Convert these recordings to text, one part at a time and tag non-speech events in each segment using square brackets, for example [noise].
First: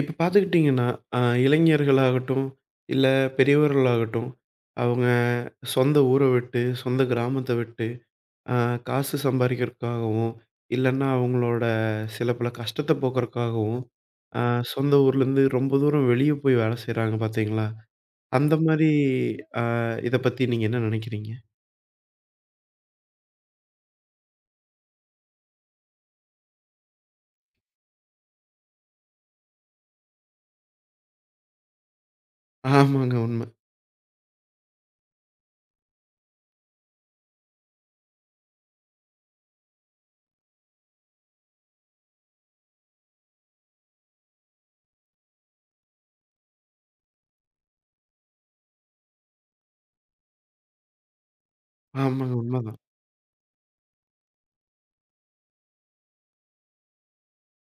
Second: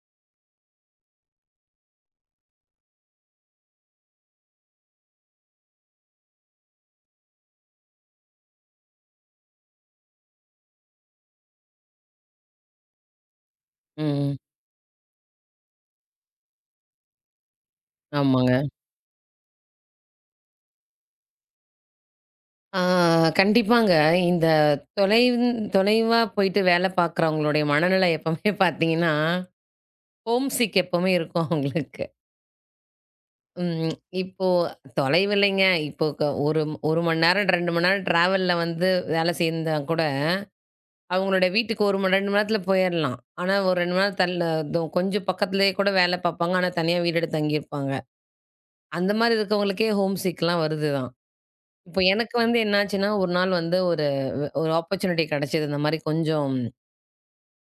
இப்ப பார்த்துக்கிட்டிங்கன்னா, அ இளைஞர்களாகட்டும், இல்ல பெரியவர்களாகட்டும், அவங்க சொந்த ஊர விட்டு, சொந்த கிராமத்த விட்டு, அ காசு சம்பாரிக்கிறதுக்காகவும், இல்லன்னா அவங்களோட சில பல கஷ்டத்த போக்குறதுக்காகவும், ம். அ சொந்த ஊர்லேருந்து ரொம்ப தூரம் வெளிய போய் வேலை செய்றாங்க பார்த்தீங்களா? ஆமாங்க. அந்த மாரி அ இத பத்தி நீங்க என்ன நெனைக்கிறீங்க? ஆ கண்டிப்பாங்க. இந்த தொலைவு தொலைவா போயிட்டு வேலை பார்க்குறவங்களுடைய மனநிலை எப்பவுமே பார்த்தீங்கன்னா, ஹோம் சிக் எப்பவுமே இருக்கும் அவங்களுக்கு. ஆமாங்க உண்ம. ம். இப்போ தொலைவு இல்லைங்க. இப்போ ஒரு 1 மணி நேரம் 2 மணி நேரம் டிராவல்ல வந்து வேலை செய்ந்தா கூட, அவங்களுடைய வீட்டுக்கு 1 மணி 2 மணி நேரத்தில போயிரலாம். ஆனா ஒரு 2 மணி நேரம் தள்ள கொஞ்சம் பக்கத்திலேயே கூட வேலை பார்ப்பாங்க. ஆனா தனியா வீடு எடுத்து தங்கியிருப்பாங்க. அந்த மாரி இருக்கவங்களுக்கே ஹோம் சிக்லாம் வருது தான். இப்போ எனக்கு ஆமாங்க வந்து உண்மதான். என்னாச்சுன்னா, ஒரு நாள் வந்து ஒரு ஒரு ஆப்பர்ச்சுனிட்டி கிடைச்சது. இந்த மாரி கொஞ்சம்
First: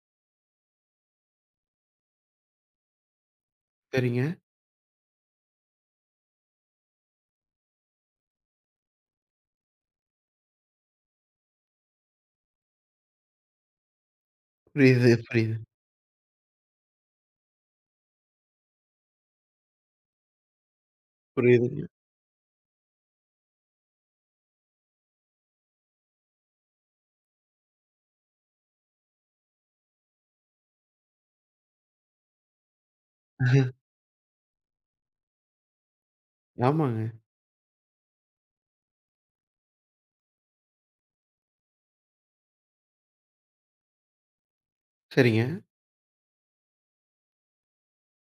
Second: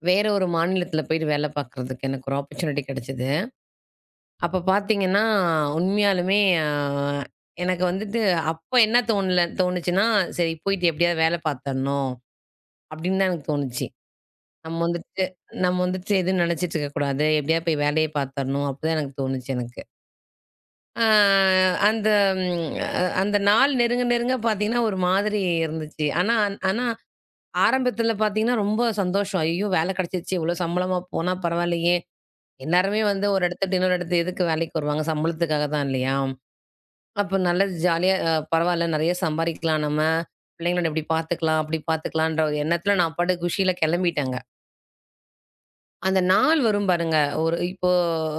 வேற ஒரு மாநிலத்தில போயிட்டு வேல பார்க்குறதுக்கு எனக்கு ஒரு ஆப்பர்ச்சுனிட்டி கிடைச்சது. சரிங்க. அப்ப பார்த்தீங்கன்னா, உண்மையாலுமே எனக்கு வந்துட்டு அப்ப என்ன தோணுச்சுன்னா, "சரி போயிட்டு எப்படியாவது வேல பார்த்தரணும்." அப்படின்னு தான் எனக்கு தோணுச்சு. நம்ம புரியுது, வந்துட்டு புரியுது. நம்ம வந்துட்டு எதுவும் நெனச்சிட்டு இருக்கக்கூடாது. எப்படியாவது போய் வேலைய பார்த்தரணும் அப்படிதான் எனக்கு தோணுச்சு எனக்கு. அ புரியுதுங்க. அந்த ம் அந்த நாள் நெருங்க நெருங்க பார்த்தீங்கன்னா, ஒரு மாதிரி இருந்துச்சு. ஆனா ஆனா ஆரம்பத்துல பார்த்தீங்கன்னா, ரொம்ப சந்தோஷம். ஐயோ! வேலை கிடைச்சிருச்சு. இவ்வளோ சம்பளமா போனா பரவாயில்லையே! எல்லாருமே வந்து ஒரு இடத்த விட்டு இன்னொரு இடத்துக்கு எதுக்கு வேலைக்கு வருவாங்க? சம்பளத்துக்காக தான் இல்லையா? ஆமாங்க. அப்ப நல்லா ஜாலியா பரவால்ல நெறைய சம்பாரிக்கலாம் நம்ம. பிள்ளைங்கள இப்படி பார்த்துக்கலாம், அப்படி பார்த்துக்கலான்ற ஒரு எண்ணத்துல நான் பாட்டுக்கு குஷியில கெளம்பிட்டேங்க. சரிங்க. அந்த நாள் வரும் பாருங்க. ஒரு இப்போ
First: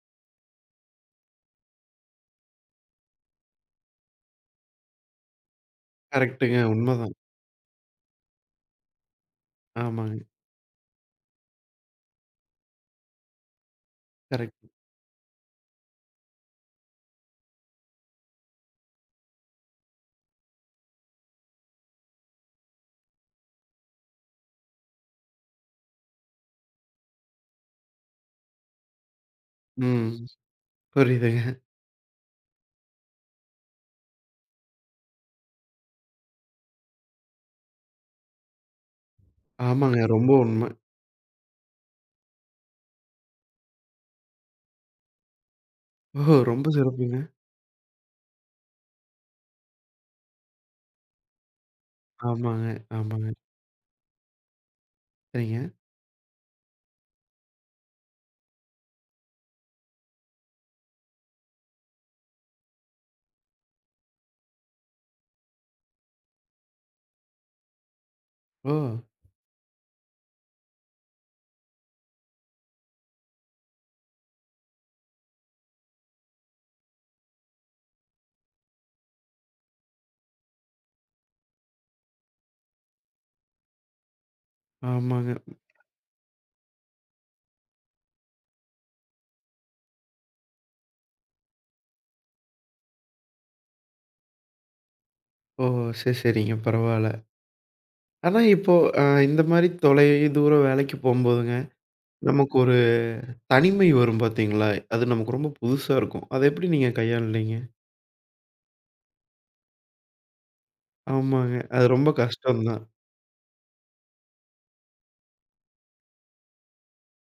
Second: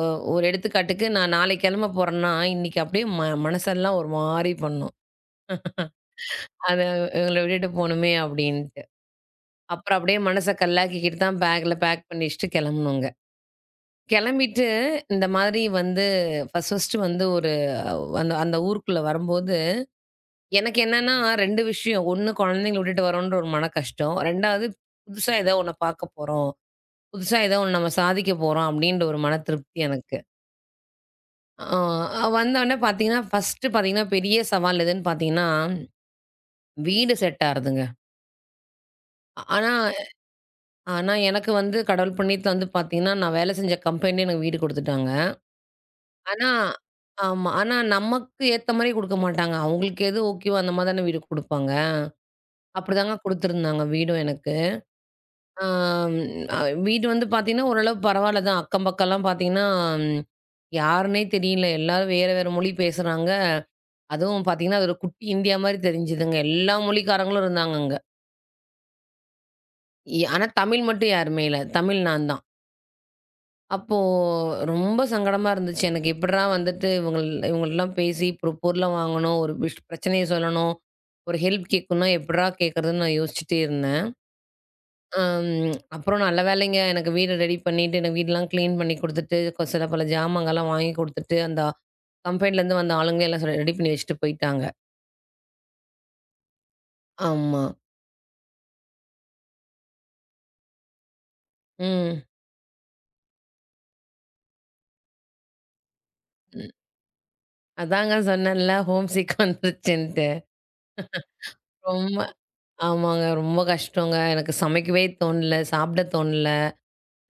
அ ஒரு எடுத்துக்காட்டுக்கு நான் நாளைக்கு கெளம்ப போறேன்னா, இன்னைக்கு அப்படியே மனசெல்லாம் ஒரு மாரி பண்ணும். கரெக்ட்டுங்க. அத உண்மதான். இவங்கள விட்டுட்டு போணுமே அப்படின்ட்டு. அப்புறம் அப்படியே ஆமாங்க. மனச கல்லாக்கிக்கிட்டு தான் பேக் பண்ணி வச்சுட்டு கெளம்பணுங்க. கெளம்பிட்டு கரெக்ட். இந்த மாதிரி வந்து ஃபர்ஸ்ட்டு வந்து ஒரு அந்த அந்த ஊருக்குள்ள வரும்போது, எனக்கு என்னன்னா 2 விஷயம். 1 குழந்தைங்கள விட்டுட்டு வரோன்ற ஒரு மன கஷ்டம். 2வது புதுசா ஏதோ ஒண்ண பார்க்க போறோம். புதுசா ஏதோ ஒண்ணு நம்ம சாதிக்க போறோம் அப்படின்ற ஒரு மன திருப்தி ம். எனக்கு. புரியுதுங்க. வந்தோனே பார்த்தீங்கன்னா, ஃபர்ஸ்ட்டு பார்த்தீங்கன்னா, பெரிய சவால் எதுன்னு பார்த்தீங்கன்னா, வீடு செட் ஆறதுங்க. ஆனா ஆமாங்க. ரொம்ப உண்ம. ஆனா எனக்கு வந்து கடவுள் புண்ணியத்துல வந்து பார்த்தீங்கன்னா, நான் வேலை செஞ்ச கம்பெனிலே எனக்கு வீடு குடுத்துட்டாங்க. ஓஹோ! ஆனா ரொம்ப சிறப்புங்க. ஆமா. ஆனா நமக்கு ஏத்த மாரி குடுக்க மாட்டாங்க. அவங்களுக்கு எது ஓகேவோ அந்த மாரி தானே வீடு குடுப்பாங்க. ஆமாங்க, அப்படிதாங்க ஆமாங்க. குடுத்துருந்தாங்க வீடும் எனக்கு. சரிங்க. ஆம் அ வீடு வந்து பார்த்தீங்கன்னா, ஓரளவு பரவாயில்ல தான். அக்கம் பக்கம்லாம் பார்த்தீங்கன்னா, யாருன்னே தெரியல. எல்லாரும் வேற வேற மொழி பேசுறாங்க. அதுவும் பார்த்தீங்கன்னா, அது ஒரு குட்டி இந்தியா மாரி தெரிஞ்சுதுங்க. எல்லா மொழிக்காரங்களும் இருந்தாங்க அங்க. ஓ! ஆனா தமிழ் மட்டும் யாருமே இல்ல. தமிழ் நான் தான். அப்போ ரொம்ப சங்கடமா இருந்துச்சு. எனக்கு எப்பிட்றா வந்துட்டு இவுங்கள்ட்டலாம் பேசி ஒரு பொருள வாங்கணும், ஒரு பிரச்சனைய சொல்லணும், ஒரு ஹெல்ப் கேட்கணும்னா எப்பிட்றா கேட்கறதுன்னு நான் யோசிச்சுட்டே இருந்தேன். ஆமாங்க. அப்புறம் நல்ல வேலைங்க எனக்கு வீட ரெடி பண்ணிட்டு, எனக்கு வீடெல்லாம் கிளீன் பண்ணி குடுத்துட்டு, சில பல ஜாமாங்கள்லாம் வாங்கி குடுத்துட்டு, அந்த கம்பெனிலேருந்து வந்த ஆளுங்களே எல்லாம் ரெடி பண்ணி வச்சுட்டு போயிட்டாங்க. ஓ! சரி, சரிங்க. பரவால்ல. ஆமா. ஆனா இப்போ இந்த மாரி தொலை தூர வேலைக்கு போம்போதுங்க, ம். நமக்கு ஒரு தனிமை வரும் பார்த்தீங்களா? அது நமக்கு ரொம்ப புதுசா இருக்கும். அத எப்படி ம். நீங்க கையாண்டீங்க? அதாங்க சொன்னேன்ல ஹோம் சிக் வந்துருச்சுன்ட்டு. ஆமாங்க. அது ரொம்ப ரொம்ப கஷ்டம் தான். ஆமாங்க. ரொம்ப கஷ்டங்க. எனக்கு சமைக்கவே தோணல. சாப்பிட தோணல.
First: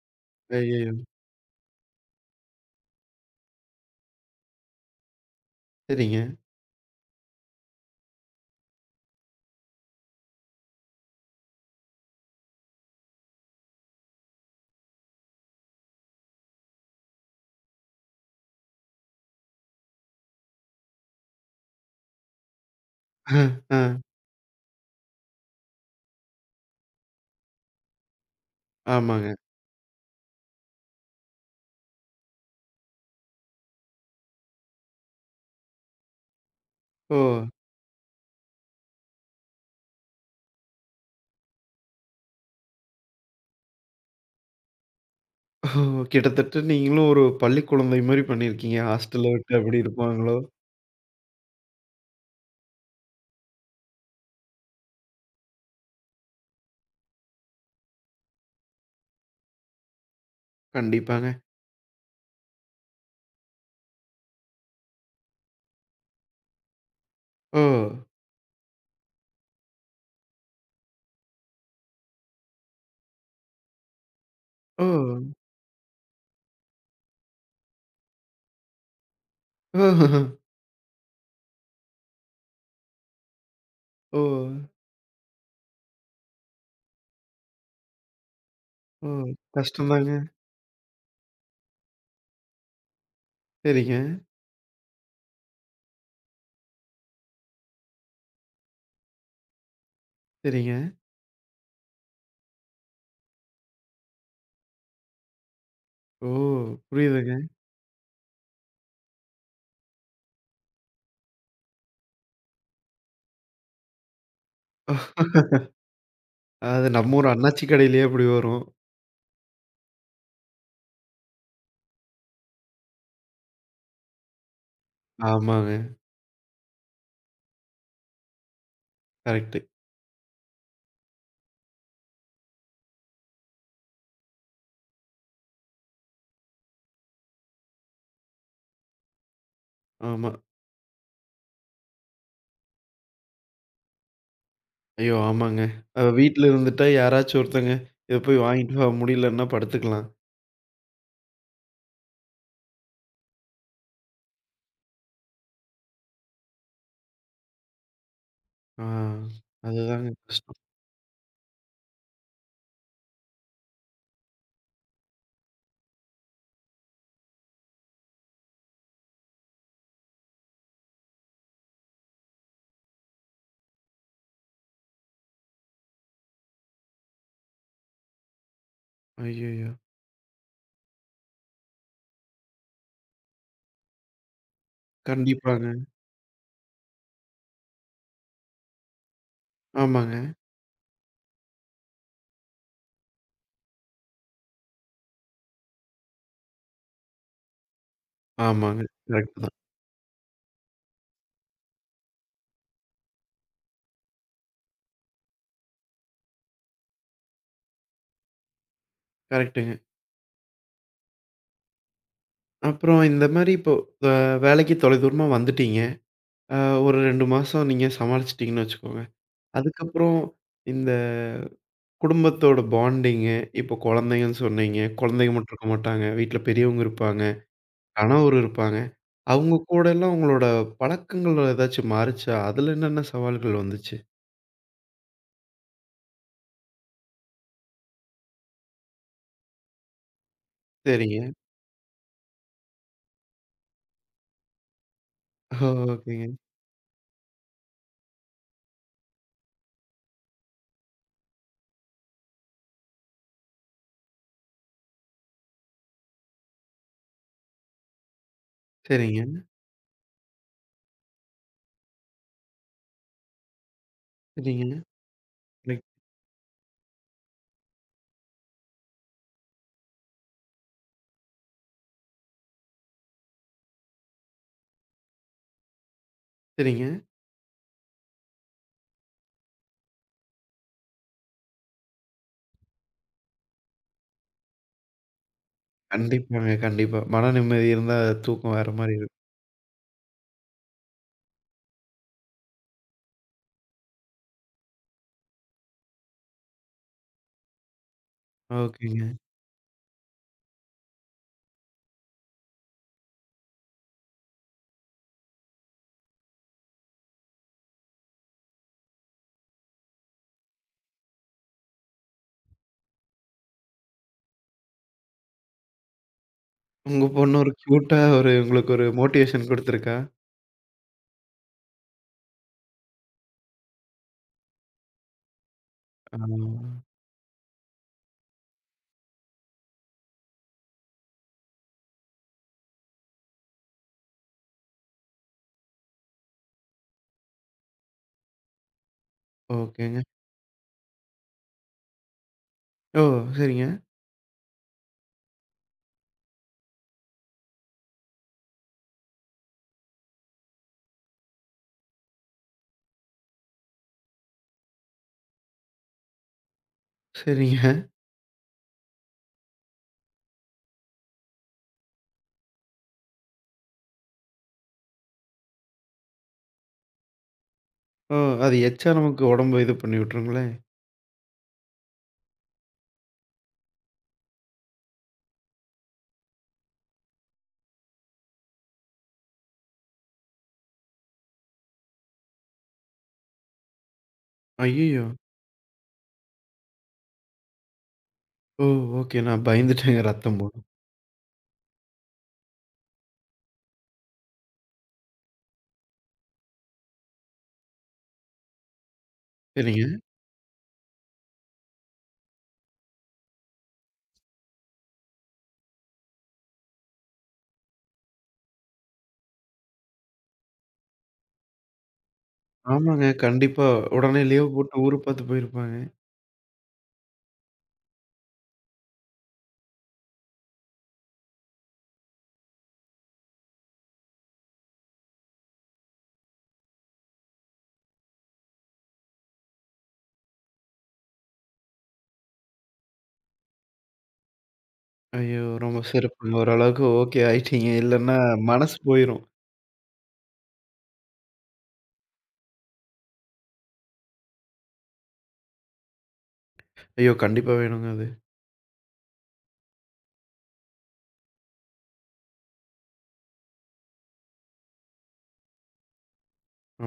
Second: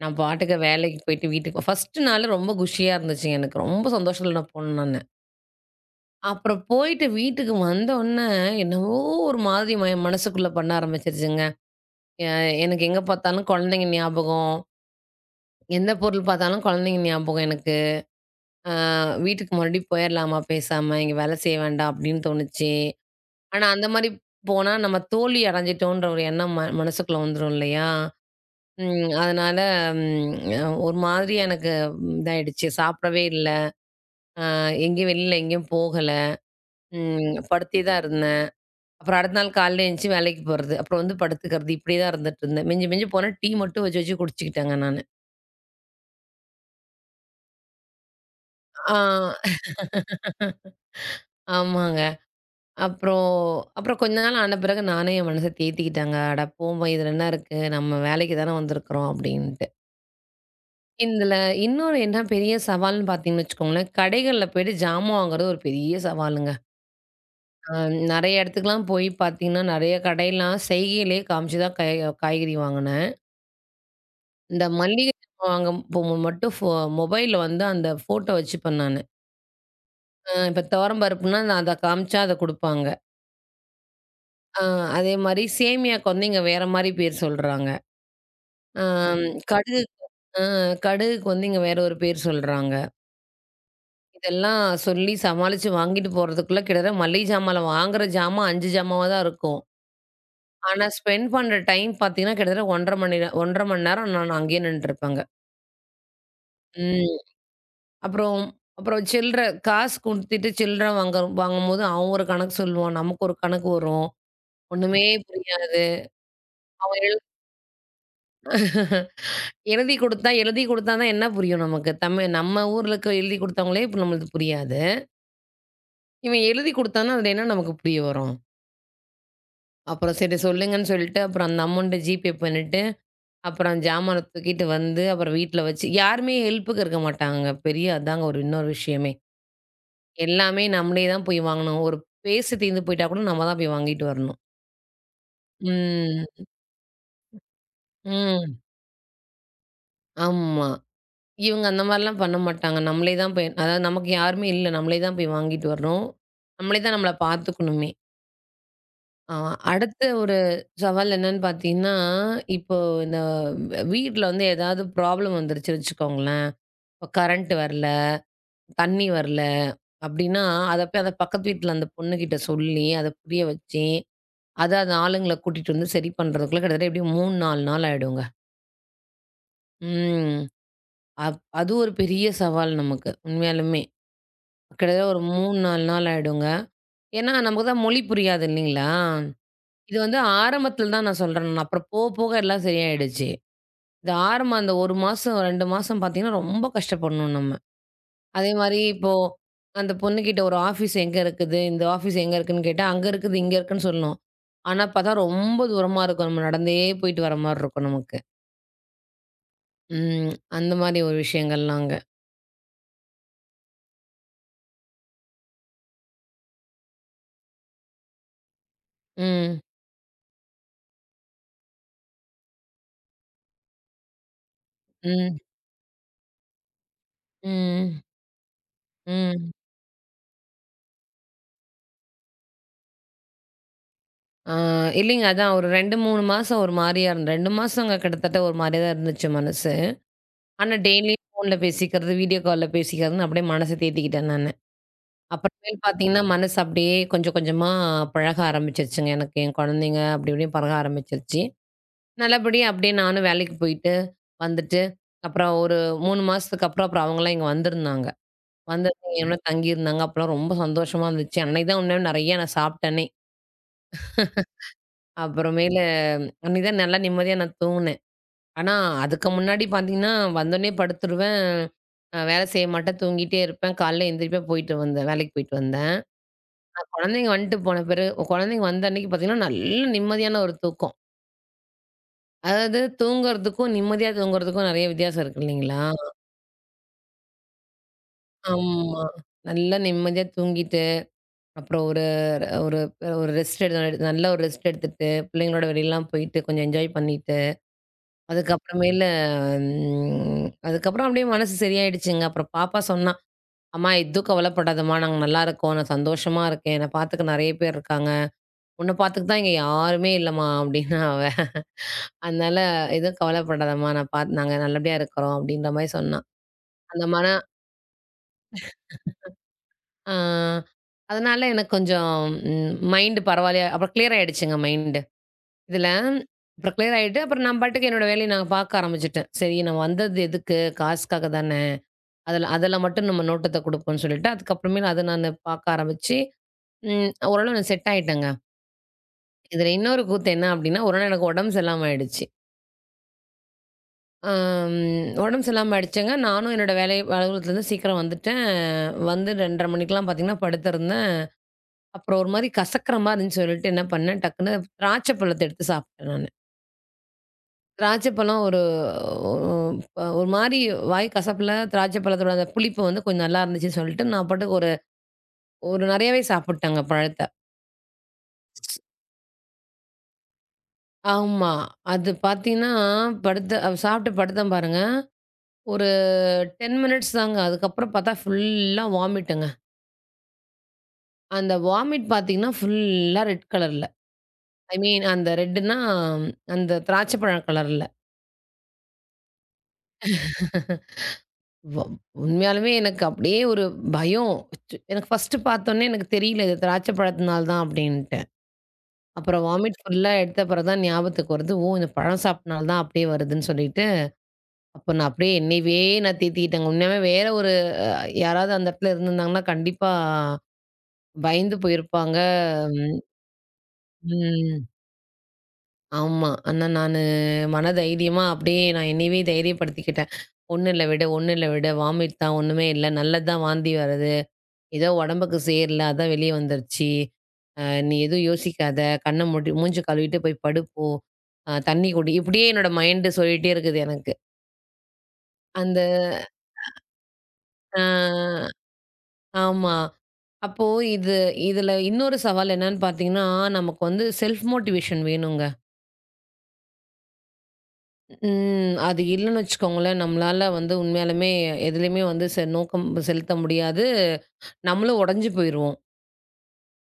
நான் பாட்டுக்கு ஐயய்யோ! வேலைக்கு போயிட்டு வீட்டுக்கு ஃபர்ஸ்ட்டு நாளு ரொம்ப குஷியா இருந்துச்சுங்க எனக்கு. ரொம்ப சந்தோஷத்துல நான் போனேன் நானு. சரிங்க. அப்புறம் போயிட்டு வீட்டுக்கு வந்தவுடனே, என்னவோ ஒரு மாதிரி மனசுக்குள்ள பண்ண ஆரம்பிச்சிருச்சுங்க. எ எனக்கு எங்க பார்த்தாலும் குழந்தைங்க ஞாபகம். எந்த பொருள் பார்த்தாலும் குழந்தைங்க ஞாபகம் எனக்கு. அ வீட்டுக்கு மறுபடியும் போயிரலாமா பேசாம? இங்க வேலை செய்ய வேண்டாம் அப்படின்னு தோணுச்சு. அ, ஆனா அந்த அ. மாரி போனா நம்ம தோல்வி அடைஞ்சிட்டோன்ற ஒரு எண்ணம் மனசுக்குள்ள வந்துரும் இல்லையா? ம். ஆமாங்க. அதனால ஒரு மாதிரியா எனக்கு இதாயிடுச்சு. சாப்பிடவே இல்ல. அ எங்கேயும் வெளியில எங்கேயும் போகல. ஓ! படுத்தே தான் இருந்தேன். அப்புறம் அடுத்த நாள் காலையில எந்திச்சு வேலைக்கு போறது. அப்புறம் வந்து படுத்துக்கிறது. இப்படியே தான் இருந்துட்டுருந்தேன். மிஞ்சி மிஞ்சி போனா டீ மட்டும் வச்சு வச்சு குடிச்சுக்கிட்டேங்க நானு. ஓ! கிட்டத்தட்ட நீங்களும் ஒரு பள்ளி குழந்தை மாரி பண்ணியிருக்கீங்க. ஆ ஹாஸ்டல விட்டு அப்படி இருப்பாங்களோ? ஆமாங்க. அப்புறம் அப்புறம் கொஞ்ச நாள் ஆன பிறகு நானே என் மனச தேத்திக்கிட்டேங்க. அட போம்மா இதுல என்ன இருக்கு? நம்ம வேலைக்கு தானே வந்திருக்கிறோம் அப்படின்ட்டு. கண்டிப்பாங்க. இதுல இன்னொரு என்ன பெரிய சவால்ன்னு பார்த்தீங்கன்னு வச்சுக்கோங்களேன், கடைகள்ல போயிட்டு ஜாமான் வாங்குறது ஒரு பெரிய சவாலுங்க. ஓ! அ நெறைய இடத்துக்குலாம் போய் பார்த்தீங்கன்னா, நெறைய கடையெல்லாம் செய்கையிலேயே காமிச்சு தான் காய்கறி வாங்குனேன். இந்த ஓ! மல்லிகை ஜாமான் வாங்க போக மட்டும் மொபைல்ல வந்து அந்த ஃபோட்டோ வச்சுப்பேன் நானு. ஓ! இப்ப துவரம் பருப்புனா நான் அத காமிச்சா அத குடுப்பாங்க. ஓ! அ அதேமாரி சேமியாவுக்கு வந்து இங்க வேற மாரி பேர் சொல்றாங்க. ஓ! அம் கடுகு கஷ்டம்தாங்க. அ கடுகுக்கு வந்து இங்க வேற ஒரு பேர் சொல்றாங்க. சரிங்க, இதெல்லாம் சொல்லி சமாளிச்சு வாங்கிட்டு போறதுக்குள்ள கிட்டத்தட்ட மல்லிகை ஜாமான்ல வாங்குற ஜாமான் 5 ஜாமாவா தான் இருக்கும். சரிங்க. ஆனா, ஸ்பெண்ட் பண்ற டைம் பார்த்தீங்கன்னா, கிட்டத்தட்ட 1 1/2 மணி நேரம் நான் அங்கேயே நின்னுட்டுருப்பேங்க. ஓ! ம். புரியுதுங்க. அப்புறம் அப்புறம் சில்லற காசு குடுத்துட்டு சில்லற வாங்கும்போது, அவன் ஒரு கணக்கு சொல்லுவான். நமக்கு ஒரு கணக்கு வரும். ஒண்ணுமே புரியாது. அது அவன் நம்ம ஊர் அண்ணாச்சி கடையிலயே அப்படி வரும். எழுதி குடுத்தா எழுதி குடுத்தா தான் என்ன புரியும் நமக்கு? தமிழ் நம்ம ஊர்ல இருக்க எழுதி குடுத்தவங்களே இப்ப நம்மளுக்கு புரியாது. ஆமாங்க. இவன் எழுதி குடுத்தான்னா, அதில என்ன நமக்கு புரிய வரும்? கரெக்ட்டு. அப்புறம் சரி சொல்லுங்கன்னு சொல்லிட்டு, அப்புறம் அந்த அமௌண்ட்ட ஜிபே பண்ணிட்டு அப்புறம் ஜாமான தூக்கிட்டு வந்து, அப்புறம் வீட்ல வச்சு யாருமே ஹெல்ப்புக்கு இருக்க மாட்டாங்க. அதாங்க ஒரு இன்னொரு விஷயமே. ஆமா. எல்லாமே நம்மளே தான் போய் வாங்கணும். ஒரு பேஸ்ட் தீர்ந்து போயிட்டா கூட நம்ம தான் போய் வாங்கிட்டு வரணும். ஐயோ! ஆமாங்க. அது வீட்ல ம். இருந்துட்டா யாராச்சும் ஒருத்தங்க இத போய் ம். வாங்கிட்டு வா முடியலன்னா படுத்துக்கலாம். ஆமா. இவங்க அந்த மாரிலாம் பண்ண மாட்டாங்க. நம்மளே தான் போய் அதாவது நமக்கு யாருமே இல்ல. நம்மளே தான் போய் வாங்கிட்டு வரணும். நம்மளே தான் நம்மள பார்த்துக்கணுமே. ஆ ஆ அடுத்த அதுதாங்க ஒரு கஷ்டம். சவால் என்னன்னு பார்த்தீங்கன்னா, இப்போ இந்த வீட்ல வந்து ஏதாவது ப்ராப்ளம் வந்துருச்சுன்னு வச்சுக்கோங்களேன். இப்போ கரண்ட் வரல. தண்ணி வரல அப்படின்னா, அத போய் அத பக்கத்து வீட்ல அந்த பொண்ணுகிட்ட சொல்லி, அத புரிய வச்சு, அத அந்த ஆளுங்கள கூட்டிட்டு வந்து சரி பண்றதுக்குள்ள கிட்டத்தட்ட எப்படியும் 3, 4 நாள் ஆயிடுங்க. ஐய்யயோ! ம். அது ஒரு பெரிய சவால் நமக்கு. உண்மையாலுமே. கிட்டத்தட்ட ஒரு 3, கண்டிப்பாங்க. 4 நாள் ஆயிடுங்க. ஏன்னா, நமக்கு தான் மொழி புரியாது இல்லைங்களா? இது ஆமாங்க, வந்து ஆரம்பத்துல தான் நான் சொல்றேன் நான். அப்புறம் போக, போக எல்லாம் சரியாயிடுச்சு. இது ஆரம்பம் அந்த 1 மாசம், 2 மாசம் பார்த்தீங்கன்னா, ரொம்ப கஷ்டப்படணும் நம்ம. அதே மாரி ஆமாங்க. இப்போ கரெக்ட்டு தான். அந்த பொண்ணுகிட்ட ஒரு ஆஃபீஸ் எங்க இருக்குது? இந்த ஆஃபீஸ் எங்க இருக்குன்னு கேட்டா, அங்க இருக்குது, இங்க இருக்குன்னு சொல்லும். ஆனா பார்த்தா ரொம்ப தூரமா இருக்கும். நம்ம நடந்தே போயிட்டு வர மாரி இருக்கும் நமக்கு. கரெக்ட்டுங்க. ம். அந்த மாரி ஒரு விஷயங்கள்லாம் அங்க. அப்புறம் இந்த மாரி இப்போ அ வேலைக்கு தொலைதூரமா வந்துட்டீங்க. அ ஒரு 2 மாசம் நீங்க சமாளிச்சுட்டீங்கன்னு வச்சுக்கோங்க. ம். அதுக்கப்புறம் இந்த குடும்பத்தோட பாண்டிங்கு, இப்போ குழந்தைங்கன்னு சொன்னீங்க. குழந்தைங்க ம். மட்டும் இருக்க மாட்டாங்க. வீட்ல பெரியவங்க இருப்பாங்க. ம். கணவர் இருப்பாங்க. ம். அவங்க கூடலாம் உங்களோட பழக்கங்கள் ஏதாச்சும் மாறுச்சா? அதுல என்னென்ன சவால்கள் வந்துச்சு? ஆ இல்லைங்க. அதான் ஒரு 2, 3 மாசம் ஒரு மாரியா இருந்த 2 மாசங்க கிட்டத்தட்ட ஒரு மாரியா தான் இருந்துச்சு மனசு. ஆனா சரிங்க. டெய்லியும் ஃபோன்ல பேசிக்கிறது, வீடியோ கால்ல பேசிக்கிறதுன்னு அப்படியே மனச தேத்திக்கிட்டேன் நானு. ஓ! அப்புறமேல் பார்த்தீங்கன்னா, ஓகேங்க. மனசு அப்படியே கொஞ்சம் கொஞ்சமா பழக ஆரம்பிச்சுருச்சுங்க எனக்கு. என் குழந்தைங்க அப்படி இப்படின்னு பழக ஆரம்பிச்சுருச்சு. நல்லபடியா அப்படியே நானும் வேலைக்கு போயிட்டு, வந்துட்டு, அப்புறம் ஒரு 3 மாசத்துக்கு அப்புறம், அவங்கலாம் இங்க வந்திருந்தாங்க. வந்து சரிங்க, என்னோட தங்கியிருந்தாங்க. அப்பலாம் ரொம்ப சந்தோஷமா இருந்துச்சு. அன்னைக்கு தான் உண்மையிலே நெறையா நான் சாப்பிட்டேனே. சரிங்க. அப்புறமேலு ரைட். அன்னைக்கு தான் நல்லா நிம்மதியா நான் தூங்குனேன். ஆனா, அதுக்கு முன்னாடி பார்த்தீங்கன்னா, வந்தோனே படுத்துருவேன். வேலை செய்ய மாட்டேன். தூங்கிட்டே இருப்பேன். காலைல எந்திரிப்பேன். போயிட்டு வந்தேன். வேலைக்கு போயிட்டு வந்தேன். சரிங்க. குழந்தைங்க வந்துட்டு போன பிறகு குழந்தைங்க வந்த அன்னைக்கு பார்த்தீங்கன்னா, நல்ல நிம்மதியான ஒரு தூக்கம். அதாவது தூங்குறதுக்கும், நிம்மதியா தூங்குறதுக்கும் நெறைய வித்தியாசம் இருக்கு இல்லைங்களா? கண்டிப்பாங்க, கண்டிப்பா. மன நிம்மதி இருந்தா தூக்கம் வேற மாரி ஆமா. இருக்கும். நல்லா நிம்மதியா தூங்கிட்டு, அப்புறம் ஒரு ஒரு ஒரு ரெஸ்ட் எடு நல்ல ஒரு ரெஸ்ட் எடுத்துட்டு, பிள்ளைங்களோட வெளியலாம் போயிட்டு கொஞ்சம் என்ஜாய் பண்ணிட்டு, அதுக்கப்புறமேல ஓகேங்க. ம் அதுக்கப்புறம் அப்படியே மனசு சரியாயிடுச்சுங்க. அப்புறம் பாப்பா சொன்னா, "அம்மா எதுவும் கவலைப்படாதம்மா. நாங்க நல்லாருக்கோம். நான் சந்தோஷமா இருக்கேன். என்ன பார்த்துக்க நெறைய பேர் இருக்காங்க. உன்ன பார்த்துக்க தான் இங்க யாருமே இல்லம்மா" அப்படின்னா அவ. அதனால எதுவும் கவலைப்படாதம்மா! நான் பாத் நாங்க நல்லபடியா இருக்கிறோம் அப்படின்ற மாரி சொன்னா. உங்க அந்த மன பொண்ணு ஒரு கியூட்டா ஒரு உங்களுக்கு ஒரு மோட்டிவேஷன் குடுத்துருக்கா? ஆ அதனால எனக்கு கொஞ்சம் மைண்ட் பரவாயில்லையா அப்புறம் கிளியர் ஆயிடுச்சுங்க மைண்டு. இதுல ஆ. அப்புறம் கிளியர் ஆயிட்டு அப்புறம் நான் பாட்டுக்கு என்னோட வேலைய நான் பார்க்க ஆரம்பிச்சுட்டேன். சரி நம்ம வந்தது எதுக்கு? காசுக்காக தானே! அதுல அதுல மட்டும் நம்ம நோட்டத்த குடுப்போம்ன்னு சொல்லிட்டு, அதுக்கப்புறமேல் அத நானு பார்க்க ஆரம்பிச்சு, ஓரளவு நான் செட் ஆயிட்டேங்க. இதுல ஓகேங்க. இன்னொரு கூத்து என்ன அப்படின்னா, ஒரு நாள் எனக்கு உடம்பு சரியில்லாம ஆயிடுச்சு. ஓ! சரிங்க, அம் உடம்பு சரியில்லாம ஆயிடுச்சுங்க. நானும் என்னோட வேலை அலுவலகத்துலருந்து சீக்கிரம் வந்துட்டேன். வந்து 2:30 மணிக்கெல்லாம் பார்த்தீங்கன்னா படுத்திருந்தேன். அப்புறம் ஒரு மாரி கசக்கிற மாரி இருந்துச்சுன்னு சொல்லிட்டு என்ன பண்ணேன், டக்குனு திராட்சை பழத்த எடுத்து சாப்பிட்டேன் நானு. சரிங்க. திராட்சை பழம் ஒரு ஒரு மாரி வாய் கசப்புல திராட்சை பழத்தோட அந்த புளிப்பு வந்து கொஞ்சம் நல்லா இருந்துச்சுன்னு சொல்லிட்டு, நான் பாட்டுக்கு ஒரு ஒரு நெறையாவே சாப்பிட்டேங்க பழத்த. ஓ! அது எச்சா நமக்கு உடம்ப இது பண்ணி விட்டுருங்களே! ஆமா. அது பார்த்தீங்கன்னா, படுத்த சாப்பிட்டு படுத்தேன் பாருங்க. ஒரு 10 மினிட்ஸ் தாங்க. அதுக்கப்புறம் பார்த்தா ஃபுல்லா வாமிட்டுங்க. அந்த வாமிட் பார்த்தீங்கன்னா, ஃபுல்லா ரெட் கலர்ல. ஐ மீன் ஐயய்யோ! அந்த ரெட்‌டுன்னா, அந்த திராட்சை பழம் கலர்ல. ஓ! ஓகே. நான் பயந்துட்டேங்க ரத்தம் போடும். வ உண்மையாலுமே எனக்கு அப்படியே ஒரு பயம். எனக்கு ஃபர்ஸ்ட்டு பார்த்தோனே எனக்கு தெரியல, இது திராட்சை பழத்தினால தான் அப்படின்ட்டு. அப்புறம் வாமிட் சரிங்க. ஃபுல்லா எடுத்த பிறகு தான் ஞாபகத்துக்கு வருது. ஓ! இந்த பழம் சாப்பிட்டனால தான் அப்படியே வருதுன்னு சொல்லிட்டு, அப்போ நான் அப்படியே என்னையவே நான் தேத்திக்கிட்டேங்க. உண்மையாவே வேற ஒரு யாராவது அந்த இடத்துல இருந்திருந்தாங்கன்னா, கண்டிப்பா பயந்து போயிருப்பாங்க. ம். ஆமாங்க. கண்டிப்பா. உடனே லீவ் ம். போட்டு ஊர பார்த்து போயிருப்பாங்க. ஆமா. ஆனா நானு மன தைரியமா அப்படியே நான் என்னையவே தைரியப்படுத்திக்கிட்டேன். "ஒண்ணும் இல்ல விடு, ஒண்ணும் இல்ல விடு. வாமிட் தான், ஒண்ணுமே இல்ல. நல்லது தான் வாந்தி வரது. ஏதோ உடம்புக்கு சேரல, அதான் வெளிய வந்துருச்சு. அ நீ எதுவும் யோசிக்காத. கண்ண மூடி மூஞ்ச கழுவிட்டு போய் படு போ. தண்ணி குடி." இப்படியே என்னோட மைண்டு சொல்லிட்டே இருக்குது எனக்கு. ஐயோ! ரொம்ப அந்த சிறப்புங்க. ஓரளவுக்கு ஓகே ஆயிட்டீங்க. இல்லன்னா அ மனசு போயிரும். ஆமா. அப்போ இது இதுல இன்னொரு சவால் என்னன்னு பார்த்தீங்கன்னா, நமக்கு வந்து செல்ஃப் மோட்டிவேஷன் வேணுங்க. ஐயோ! கண்டிப்பா வேணுங்க அது. ம். அது இல்லன்னு வச்சுக்கோங்களேன், நம்மளால வந்து உண்மையாலுமே எதுலயுமே வந்து நோக்கம் செலுத்த முடியாது. நம்மளும் உடைஞ்சு போயிருவோம்.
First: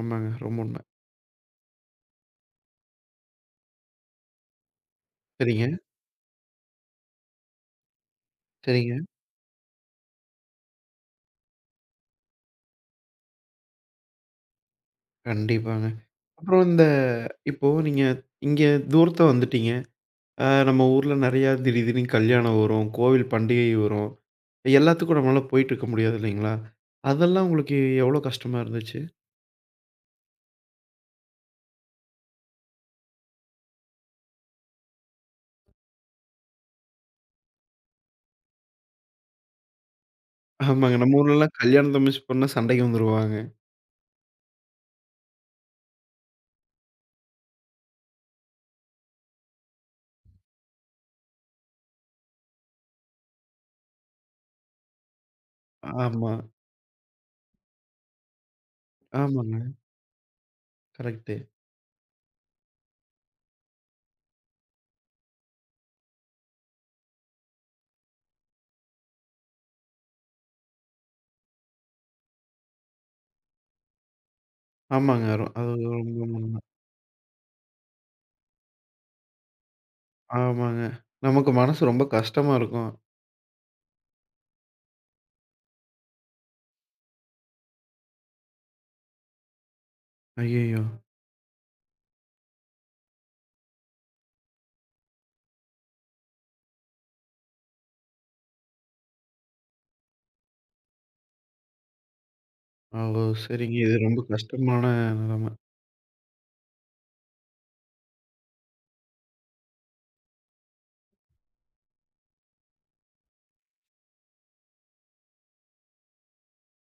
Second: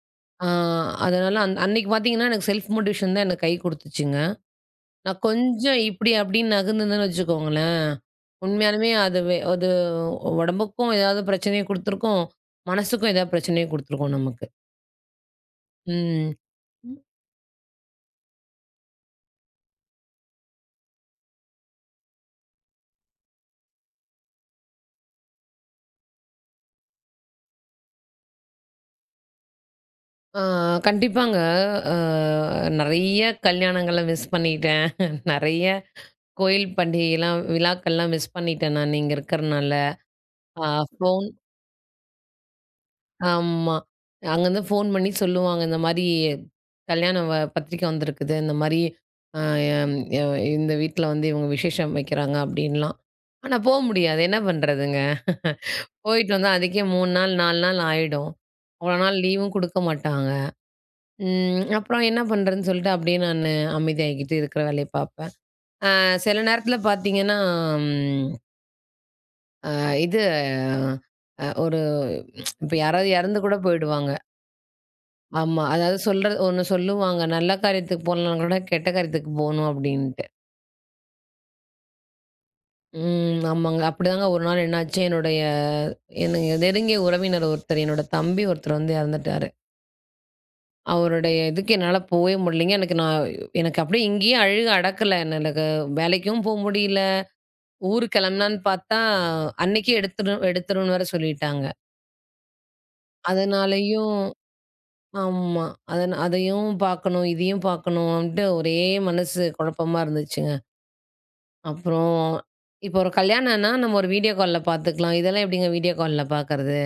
ஆமாங்க. ஆ ரொம்ப உண்ம. அதனால அன்னைக்கு பார்த்தீங்கன்னா, எனக்கு செல்ஃப் மோட்டிவேஷன் தான் எனக்கு கை குடுத்துச்சுங்க. நான் சரிங்க, கொஞ்சம் இப்படி அப்படின்னு நகர்ந்திருந்தேன்னு வச்சுக்கோங்களேன், உண்மையாலுமே சரிங்க. அது அது உடம்புக்கும் ஏதாவது பிரச்சனைய குடுத்துருக்கும், மனசுக்கும் ஏதாவது பிரச்சனைய குடுத்துருக்கும் நமக்கு. கண்டிப்பாங்க. ம். அப்புறம் இந்த ம். இப்போ நீங்க இங்க தூரத்த வந்துட்டீங்க. நம்ம ஊர்ல நெறையா திடீதிடீர்னு கல்யாணம் வரும், கோவில் பண்டிகை வரும். எல்லாத்துக்கும் நம்மளால போயிட்டுருக்க முடியாது இல்லைங்களா? அதெல்லாம் உங்களுக்கு எவ்வளோ கஷ்டமா இருந்துச்சு? ஆ கண்டிப்பாங்க. அ நெறைய கல்யாணங்கள மிஸ் பண்ணிட்டேன். [laughs] நெறைய கோயில் பண்டிகைலாம், விழாக்கள்லாம் மிஸ் பண்ணிட்டேன் நான் இங்க இருக்கிறனால. ஆ ஆமாங்க. நம்ம ஃபோன் ஊர்லலாம் கல்யாணத்த மிஸ் பண்ணா சண்டைக்கு வந்துருவாங்க. ஆமா. அங்கருந்து ஃபோன் பண்ணி சொல்லுவாங்க. இந்த மாரி கல்யாண பத்திரிக்கை வந்திருக்குது. இந்த மாரி அ எம் எ இந்த வீட்ல வந்து இவங்க விசேஷம் வைக்கிறாங்க அப்டின்லாம். ஆனா போ முடியாது. என்ன பண்றதுங்க? ஆமா. போயிட்டு வந்தா அதுக்கே 3 நாள், 4 நாள் ஆயிடும். அவ்வளோ நாள் லீவும் ஆமாங்க. குடுக்க மாட்டாங்க. கரெக்ட்டு. அப்புறம் என்ன பண்றதுன்னு சொல்லிட்டு அப்டியே நானு அமைதியாகிக்கிட்டு இருக்கிற வேலைய பார்ப்பேன். சில நேரத்தில பார்த்தீங்கன்னா, ம் அ இது அ ஒரு இப்ப யாராவது இறந்து கூட போயிடுவாங்க. ஆமாங்க. ரொ ஆமா. அது அதாவது ரொம்ப சொல்றது உண்ம. ஒண்ணு சொல்லுவாங்க. நல்ல காரியத்துக்கு போலனா கூட கெட்ட காரியத்துக்கு போணும் அப்டின்ட்டு. ஆமாங்க. நமக்கு மனசு ரொம்ப கஷ்டமா இருக்கும். ம். ஆமாங்க. அப்படிதாங்க ஒரு நாள் என்னாச்சு, எனக்கு நெருங்கிய உறவினர் ஒருத்தர், என்னோட தம்பி ஒருத்தர் வந்து இறந்துட்டாரு. ஐயய்யோ! அவருடைய இதுக்கு என்னால போவே முடியலங்க. எனக்கு அப்படியே இங்கேயே அழுக அடக்கல. எனக்கு வேலைக்கும் போ முடியல. ஊருக்கு கிளம்பலான்னு பார்த்தா, அன்னைக்கே எடுத்துரு எடுத்துருன்னு வேற சொல்லிட்டாங்க. ஓ! சரிங்க. இது ரொம்ப அதனாலயும் கஷ்டமான நிலைம. ஆமா. அதையும் பார்க்கணும், இதையும் பார்க்கணுன்ட்டு ஒரே மனசு குழப்பமா இருந்துச்சுங்க. அப்புறம் இப்போ ஒரு கல்யாணம்னா, நம்ம ஒரு வீடியோ கால்ல பார்த்துக்கலாம். இதெல்லாம் எப்படிங்க வீடியோ கால்ல பார்க்கறது?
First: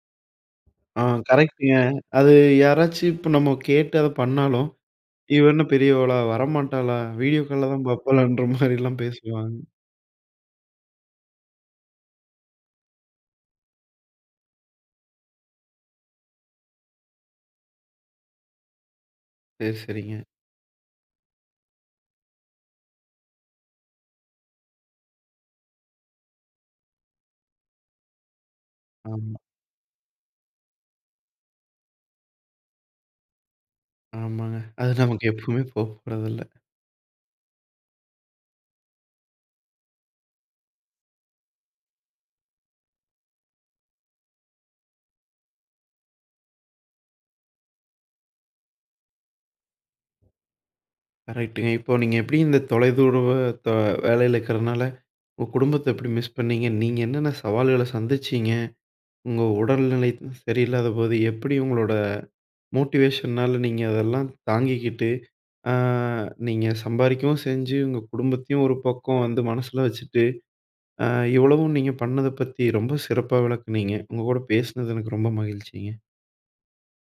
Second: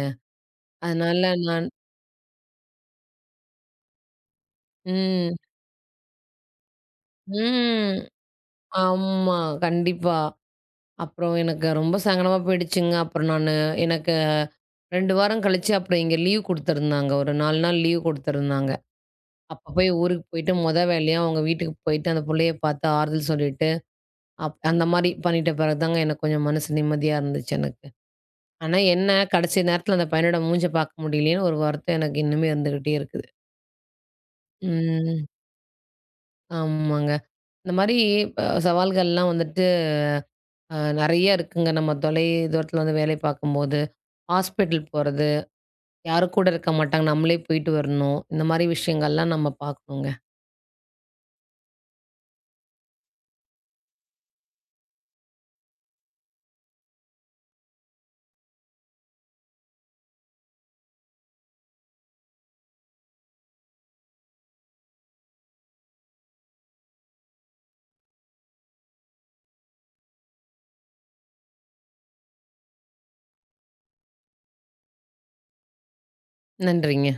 ஆ அதனால நான் கரெக்ட்டுங்க. அது யாராச்சும் இப்ப நம்ம கேட்டு அத பண்ணாலும் ம், இவ என்ன பெரியவளா? வரமாட்டாளா? வீடியோ கால்ல தான் ம். பாப்பாளான்ற மாரிலாம் ஆமா, பேசுவாங்க. கண்டிப்பா. அப்புறம் எனக்கு ரொம்ப சங்கடமா போயிடுச்சுங்க. அப்புறம் எனக்கு 2 வாரம் கழிச்சு அப்புறம் இங்க லீவ் குடுத்துருந்தாங்க. ஒரு 4 நாள் லீவ் குடுத்துருந்தாங்க. சரி, அப்ப போய் சரிங்க. ஊருக்கு போயிட்டு வேலையா அவங்க வீட்டுக்கு போயிட்டு அந்த புள்ளைய பார்த்து ஆறுதல் சொல்லிட்டு அந்த மாரி பண்ணிட்ட பிறகு தாங்க எனக்கு கொஞ்சம் மனசு நிம்மதியா இருந்துச்சு எனக்கு. ஆனா என்ன ஆமா. கடைசி நேரத்துல அந்த பையனோட மூஞ்ச பார்க்க முடியலையேன்னு ஒரு வருத்தம் எனக்கு இன்னுமே இருந்துகிட்டே இருக்குது. ஆமாங்க. அது ம். நமக்கு எப்பவுமே போ போறதில்ல. ஆமாங்க. இந்த மாரி சவால்கள்லாம் வந்துட்டு நெறைய இருக்குங்க. நம்ம தூரத்துல வந்து வேலை பார்க்கும்போது, ஹாஸ்பிட்டல் போறது, யாரும் கூட இருக்க மாட்டாங்க. நம்மளே போயிட்டு வரணும். இந்த மாரி விஷயங்கள்லாம் நம்ம பார்க்கணுங்க. கரெக்ட்டுங்க. இப்போ நீங்க எப்படி இந்த தொலைதூரவ த வேலையில இருக்கிறனால, உங்க குடும்பத்த எப்படி மிஸ் பண்ணீங்க? நீங்க என்னென்ன சவால்கள சந்திச்சீங்க? உங்க உடல்நிலை சரியில்லாத போது, எப்படி உங்களோட மோட்டிவேஷன்னால நீங்க அதெல்லாம் தாங்கிக்கிட்டு, ஆ நீங்க சம்பாரிக்கவும் செஞ்சு, உங்க குடும்பத்தையும் ஒரு பக்கம் வந்து மனசுல வச்சுட்டு அ இவ்வளவும் நீங்க பண்ணத பத்தி ரொம்ப சிறப்பா விளக்குனீங்க. உங்க கூட பேசினது எனக்கு ரொம்ப மகிழ்ச்சிங்க. நன்றிங்க.